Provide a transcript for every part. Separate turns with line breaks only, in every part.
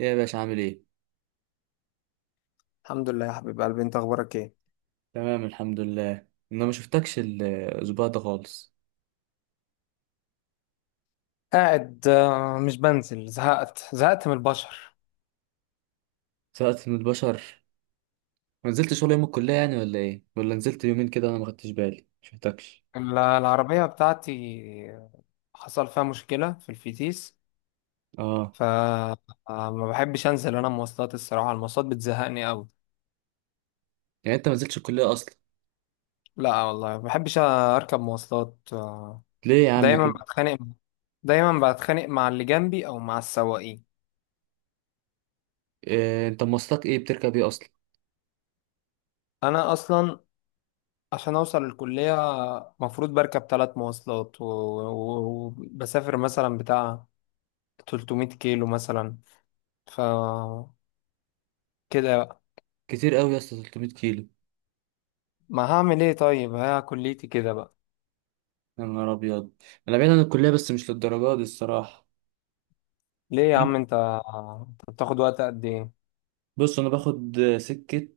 ايه يا باشا عامل ايه؟
الحمد لله يا حبيب قلبي، انت اخبارك ايه؟
تمام الحمد لله. انا ما شفتكش الاسبوع ده خالص،
قاعد، مش بنزل. زهقت من البشر.
سقطت من البشر. ما نزلتش ولا يوم الكلية يعني ولا ايه؟ ولا نزلت يومين كده، انا ما خدتش بالي ما شفتكش
العربية بتاعتي حصل فيها مشكلة في الفتيس،
اه.
فما بحبش انزل. انا مواصلات، الصراحة المواصلات بتزهقني قوي.
يعني انت ما نزلتش الكلية اصلا؟
لا والله، ما بحبش اركب مواصلات.
ليه يا عم
دايما
كده؟
بتخانق، دايما بتخانق مع اللي جنبي او مع السواقين.
إيه انت مواصلات ايه بتركب ايه اصلا؟
انا اصلا عشان اوصل الكلية مفروض بركب ثلاث مواصلات وبسافر مثلا بتاع 300 كيلو مثلا. ف كده بقى،
كتير قوي يا اسطى، 300 كيلو.
ما هعمل ايه؟ طيب ها، كليتي كده بقى.
يا نهار ابيض. انا بعيد عن الكلية بس مش للدرجة دي الصراحة.
ليه يا عم؟ انت انت بتاخد وقت قد ايه؟
بص انا باخد سكة،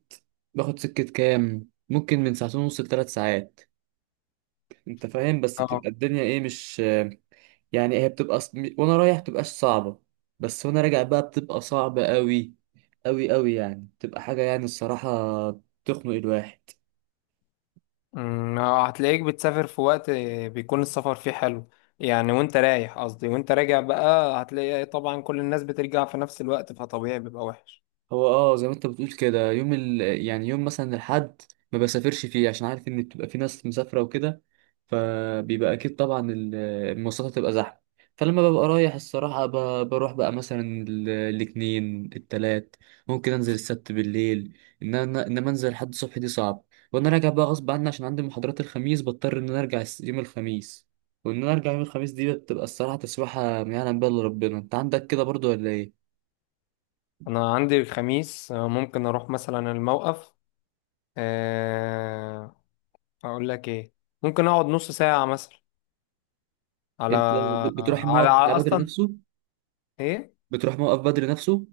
باخد سكة كام؟ ممكن من ساعتين ونص لثلاث ساعات. انت فاهم، بس
اه.
بتبقى الدنيا ايه، مش، يعني هي بتبقى وانا رايح بتبقاش صعبة، بس وانا راجع بقى بتبقى صعبة قوي، قوي قوي يعني، بتبقى حاجة يعني الصراحة تخنق الواحد.
هتلاقيك بتسافر في وقت بيكون السفر فيه حلو، يعني وانت رايح، قصدي وانت راجع بقى هتلاقي طبعا كل الناس بترجع في نفس الوقت، فطبيعي بيبقى وحش.
هو اه زي ما انت بتقول كده يوم يعني يوم مثلا الحد ما بسافرش فيه عشان عارف ان بتبقى في ناس مسافره وكده، فبيبقى اكيد طبعا المواصلات هتبقى زحمه. فلما ببقى رايح الصراحه بروح بقى مثلا الاثنين التلات، ممكن انزل السبت بالليل. ان انا انما انزل لحد الصبح دي صعب. وانا راجع بقى غصب عني عشان عندي محاضرات الخميس، بضطر ان انا ارجع يوم الخميس. وان انا ارجع يوم الخميس دي بتبقى الصراحه تسويحه ما يعلم بها الا ربنا. انت عندك كده برضو ولا ايه؟
انا عندي الخميس. ممكن اروح مثلا الموقف. آه، اقول لك ايه، ممكن اقعد نص ساعة مثلا على
انت بتروح الموقف بتاع بدر
اصلا.
نفسه؟
ايه،
بتروح موقف بدر نفسه؟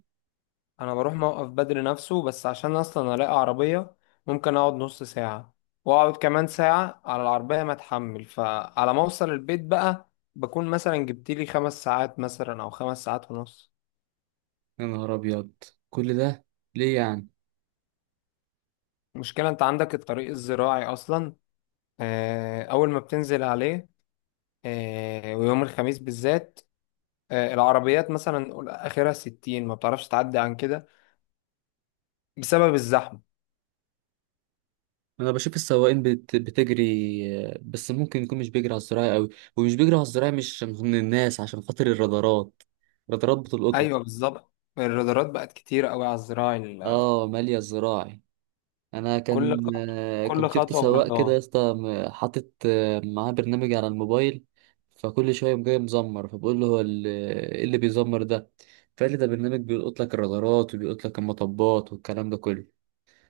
انا بروح موقف بدري نفسه بس عشان اصلا الاقي عربية. ممكن اقعد نص ساعة، واقعد كمان ساعة على العربية ما اتحمل. فعلى ما اوصل البيت بقى بكون مثلا جبت لي خمس ساعات مثلا او خمس ساعات ونص.
يا نهار ابيض، كل ده ليه يعني؟
المشكلة، انت عندك الطريق الزراعي اصلا. اول ما بتنزل عليه، ويوم الخميس بالذات العربيات مثلا نقول اخرها ستين، ما بتعرفش تعدي عن كده بسبب الزحمة.
انا بشوف السواقين بتجري، بس ممكن يكون مش بيجري على الزراعي قوي. ومش بيجري على الزراعي مش من الناس عشان خاطر الرادارات، الرادارات بتلقطه.
ايوه بالظبط، الرادارات بقت كتير قوي على الزراعي.
اه، ماليه الزراعي. انا
كل
كان
خطوة، كل
كنت شفت
خطوة
سواق كده يا
برضاه.
اسطى حاطط معاه برنامج على الموبايل، فكل شويه يقوم جاي مزمر، فبقول له هو ايه اللي بيزمر ده؟ فقال لي ده برنامج بيلقط لك الرادارات وبيلقط لك المطبات والكلام ده كله.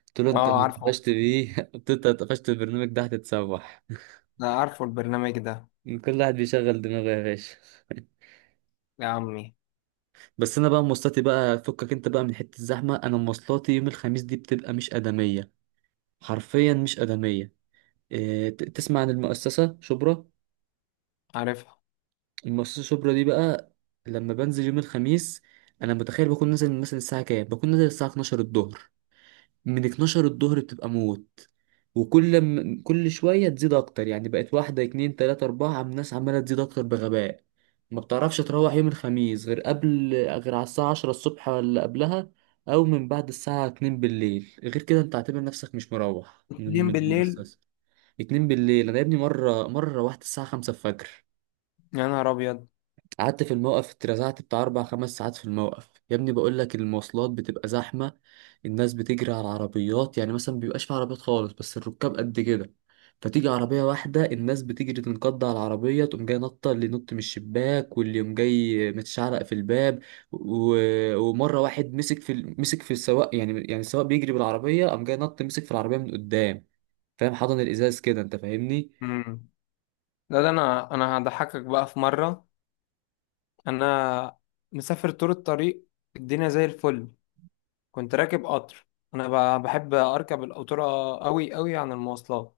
قلت له انت
اه
اللي
عارفه،
اتقفشت بيه، قلت له انت اللي اتقفشت، البرنامج ده هتتسوح.
انا عارفه البرنامج ده.
كل واحد بيشغل دماغه يا باشا.
يا عمي.
بس انا بقى مواصلاتي بقى، فكك انت بقى من حته الزحمه، انا مواصلاتي يوم الخميس دي بتبقى مش ادميه، حرفيا مش ادميه. إيه، تسمع عن المؤسسه شبرا؟
عارفها.
المصاصة الشبرا دي بقى، لما بنزل يوم الخميس انا متخيل بكون نازل مثلا الساعة كام، بكون نازل الساعة 12 الظهر. من 12 الظهر بتبقى موت، وكل كل شوية تزيد اكتر، يعني بقت واحدة اتنين تلاتة اربعة، عم الناس عمالة تزيد اكتر بغباء. ما بتعرفش تروح يوم الخميس غير قبل، غير على الساعة 10 الصبح ولا قبلها، او من بعد الساعة 2 بالليل. غير كده انت اعتبر نفسك مش مروح من
اتنين بالليل.
المؤسسة. 2 بالليل! انا يا ابني، مرة مرة روحت الساعة 5 الفجر،
يا نهار ابيض.
قعدت في الموقف اترزعت بتاع أربع خمس ساعات في الموقف. يا ابني بقول لك المواصلات بتبقى زحمة، الناس بتجري على العربيات، يعني مثلا مبيبقاش في عربيات خالص بس الركاب قد كده. فتيجي عربية واحدة الناس بتجري تنقض على العربية، تقوم جاي نطة اللي ينط من الشباك واللي يقوم جاي متشعلق في الباب. و... ومرة واحد مسك في مسك في السواق، يعني السواق بيجري بالعربية قام جاي نط مسك في العربية من قدام، فاهم، حضن الإزاز كده، أنت فاهمني.
امم لا، ده انا انا هضحكك بقى في مرة. انا مسافر طول الطريق، الدنيا زي الفل. كنت راكب قطر. انا بحب اركب القطورة قوي قوي عن المواصلات.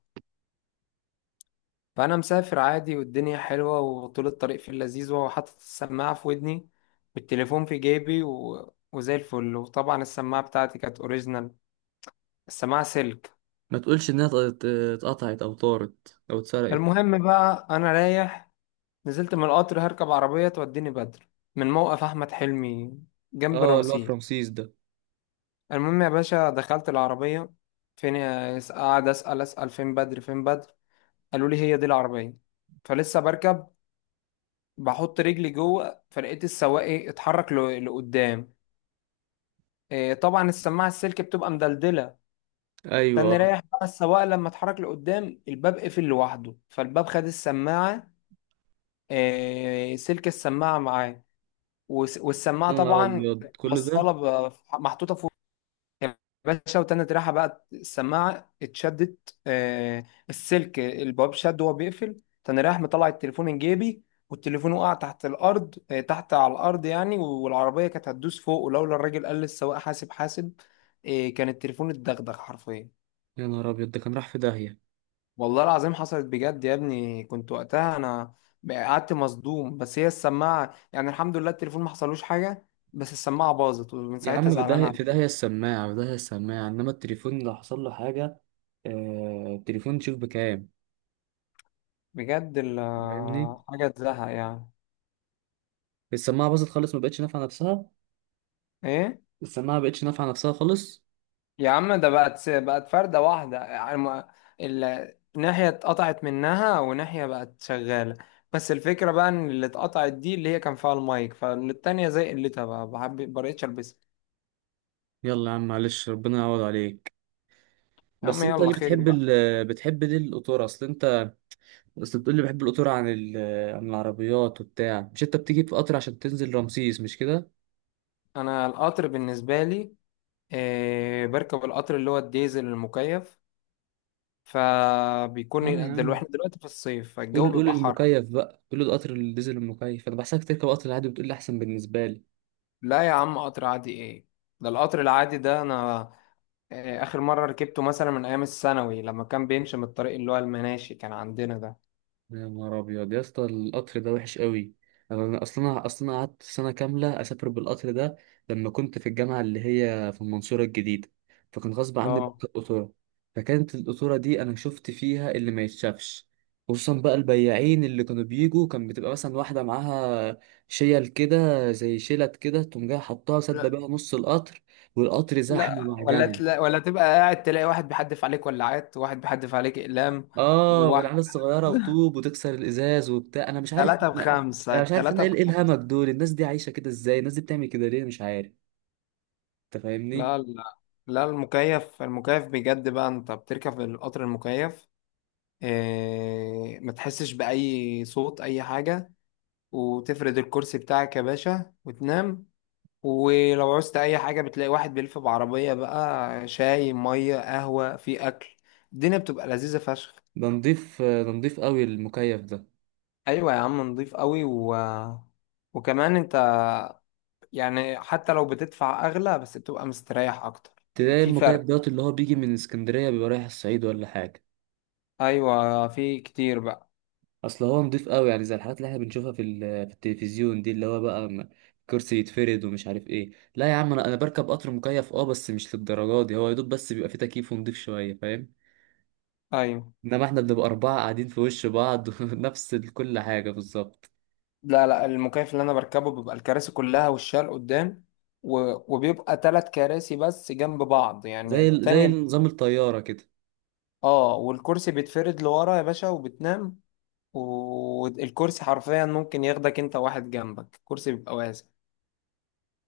فانا مسافر عادي والدنيا حلوة وطول الطريق في اللذيذ، وحاطط السماعة في ودني والتليفون في جيبي وزي الفل. وطبعا السماعة بتاعتي كانت اوريجينال، السماعة سلك.
ما تقولش إنها اتقطعت أو طارت أو اتسرقت.
المهم بقى، أنا رايح نزلت من القطر، هركب عربية توديني بدر من موقف أحمد حلمي جنب
اه، اللي هو في
رمسيس.
رمسيس ده.
المهم يا باشا، دخلت العربية، فين قاعد أسأل أسأل فين بدر، فين بدر. قالوا لي هي دي العربية. فلسه بركب، بحط رجلي جوه، فلقيت السواق إيه، اتحرك لقدام. إيه، طبعا السماعة السلك بتبقى مدلدلة.
ايوه
تاني
آه.
رايح بقى السواق لما اتحرك لقدام الباب قفل لوحده، فالباب خد السماعة. سلك السماعة معاه. والسماعة
يا نهار
طبعا
ابيض، كل ده.
موصلة، محطوطة فوق يا باشا. وتاني ريحة بقى السماعة اتشدت. السلك الباب شد وهو بيقفل. تاني رايح مطلع التليفون من جيبي، والتليفون وقع تحت الأرض. تحت على الأرض يعني، والعربية كانت هتدوس فوق. ولولا الراجل قال للسواق حاسب، حاسب، كان التليفون اتدغدغ حرفيا.
يا نهار ابيض، ده كان راح في داهيه.
والله العظيم حصلت بجد يا ابني، كنت وقتها انا قعدت مصدوم. بس هي السماعه يعني، الحمد لله التليفون ما حصلوش حاجه، بس السماعه باظت ومن
يا
ساعتها
عم في
زعلان
داهيه، في
عليهم
داهيه السماعه، في داهيه السماعه، انما التليفون لو حصل له حاجه. آه، التليفون تشوف بكام،
بجد.
فاهمني.
حاجه تزهق يعني.
السماعه باظت خالص، ما بقتش نافعه نفسها.
ايه.
السماعه ما بقتش نافعه نفسها خالص.
يا عم ده بقت فرده واحده يعني، ناحيه اتقطعت منها وناحيه بقت شغاله. بس الفكره بقى ان اللي اتقطعت دي اللي هي كان فيها المايك، فالتانيه زي قلتها بقى ما بقتش البسها.
يلا يا عم معلش، ربنا يعوض عليك.
يا عم
بس انت
يلا
ليه
خير
بتحب
بقى.
ال بتحب ليه القطور؟ اصل انت، اصل بتقول لي بحب القطور عن عن العربيات وبتاع، مش انت بتيجي في قطر عشان تنزل رمسيس، مش كده؟
انا القطر بالنسبه لي، بركب القطر اللي هو الديزل المكيف،
اه يا
فبيكون دلوقتي
عم،
احنا دلوقتي في الصيف فالجو
قول قول
بيبقى حر.
المكيف بقى، قول القطر الديزل المكيف. انا بحسك تركب قطر العادي، بتقول لي احسن بالنسبه لي.
لا يا عم، قطر عادي ايه؟ ده القطر العادي ده انا اخر مرة ركبته مثلا من ايام الثانوي، لما كان بيمشي من الطريق اللي هو المناشي كان عندنا ده.
يا نهار ابيض يا اسطى، القطر ده وحش قوي. انا اصلا اصلا قعدت سنه كامله اسافر بالقطر ده لما كنت في الجامعه اللي هي في المنصوره الجديده، فكان غصب عني
اه.
بركب قطوره. فكانت القطوره دي انا شفت فيها اللي ما يتشافش. خصوصا بقى البياعين اللي كانوا بيجوا، كان بتبقى مثلا واحده معاها شيل كده، زي شيلت كده، تقوم جايه حطها سد
لا،
بيها نص القطر، والقطر زحمه
لا ولا
معجنه.
تلا، ولا تبقى قاعد تلاقي واحد بيحدف عليك ولاعات، وواحد بيحدف عليك اقلام،
اه،
وواحد
والعيال الصغيره وطوب وتكسر الازاز وبتاع، انا مش عارف
ثلاثة
انا
بخمسة،
مش عارف انا
ثلاثة
ايه، إيه الهمج
بخمسة.
دول؟ الناس دي عايشه كده ازاي؟ الناس دي بتعمل كده ليه؟ مش عارف. انت فاهمني.
لا، لا لا، المكيف المكيف بجد بقى. انت بتركب القطر المكيف، ما تحسش بأي صوت، أي حاجة. وتفرد الكرسي بتاعك يا باشا وتنام. ولو عوزت أي حاجة بتلاقي واحد بيلف بعربية بقى، شاي، مية، قهوة، في أكل. الدنيا بتبقى لذيذة فشخ.
ده نضيف قوي المكيف ده.
أيوة يا عم، نضيف قوي وكمان أنت يعني، حتى لو بتدفع أغلى بس بتبقى مستريح أكتر.
تلاقي
في
المكيف
فرق.
دوت اللي هو بيجي من اسكندريه بيبقى رايح الصعيد ولا حاجه،
أيوة في كتير بقى.
اصل هو نضيف قوي يعني، زي الحاجات اللي احنا بنشوفها في في التلفزيون دي، اللي هو بقى كرسي يتفرد ومش عارف ايه. لا يا عم انا بركب قطر مكيف اه، بس مش للدرجه دي. هو يا دوب بس بيبقى فيه تكييف ونضيف شويه، فاهم.
أيوة.
انما احنا بنبقى اربعة قاعدين في وش بعض. نفس كل حاجة بالظبط،
لا، لا، المكيف اللي انا بركبه بيبقى الكراسي كلها والشال قدام، و... وبيبقى ثلاث كراسي بس جنب بعض يعني
زي زي
التاني.
نظام الطيارة كده.
اه، والكرسي بيتفرد لورا يا باشا، وبتنام. والكرسي حرفيا ممكن ياخدك انت واحد جنبك، الكرسي بيبقى واسع.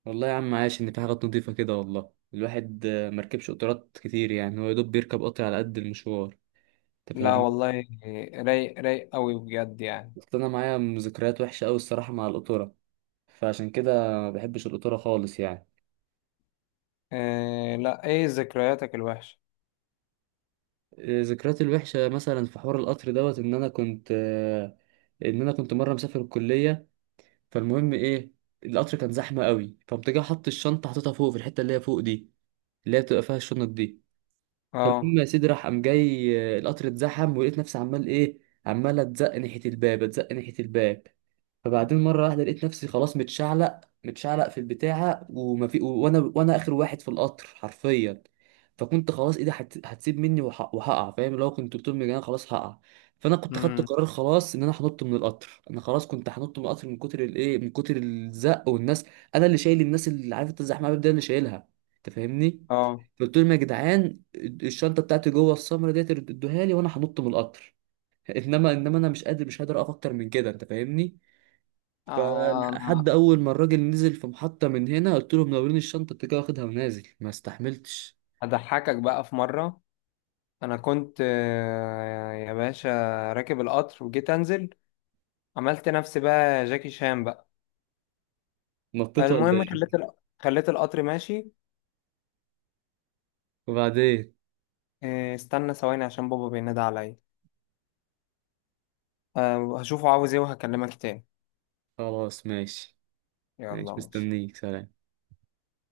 والله يا عم عاش، ان في حاجات نضيفة كده. والله الواحد مركبش قطارات كتير، يعني هو يا دوب بيركب قطر على قد المشوار، انت
لا
فاهمني.
والله، رايق رايق قوي بجد يعني.
اصل انا معايا ذكريات وحشة قوي الصراحة مع القطورة، فعشان كده ما بحبش القطورة خالص يعني.
إيه؟ لا، ايه ذكرياتك الوحشة؟
ذكرياتي الوحشة مثلا في حوار القطر دوت، ان انا كنت مرة مسافر الكلية. فالمهم ايه، القطر كان زحمة قوي فقمت جاي حط الشنطة، حطيتها فوق في الحتة اللي هي فوق دي، اللي هي بتبقى فيها الشنط دي.
اه.
فالمهم يا سيدي راح قام جاي القطر اتزحم، ولقيت نفسي عمال ايه، عمال اتزق ناحيه الباب اتزق ناحيه الباب. فبعدين مره واحده لقيت نفسي خلاص متشعلق متشعلق في البتاعه، وما في وانا اخر واحد في القطر حرفيا. فكنت خلاص ايدي هتسيب مني وهقع، فاهم. لو كنت طول من انا خلاص هقع. فانا كنت خدت
امم.
قرار خلاص ان انا هنط من القطر، انا خلاص كنت هنط من القطر من كتر الايه، من كتر الزق والناس. انا اللي شايل الناس، اللي عارف انت الزحمه ده اللي شايلها، انت فاهمني.
اه.
قلت لهم يا جدعان الشنطه بتاعتي جوه السمره ديت، ادوها لي وانا هنط من القطر، انما انا مش قادر مش قادر اقف اكتر من كده، انت فاهمني. فلحد
انا
اول ما الراجل نزل في محطة من هنا، قلت له منورين، الشنطة انت كده واخدها ونازل، ما استحملتش.
هضحكك بقى في مرة. انا كنت يا باشا راكب القطر وجيت انزل، عملت نفسي بقى جاكي شان بقى.
نطيت ولا
المهم
ايه؟
خليت القطر ماشي.
وبعدين.
استنى ثواني عشان بابا بينادي عليا. هشوفه عاوز ايه وهكلمك تاني.
خلاص ماشي. ماشي
يلا ماشي.
مستنيك، سلام.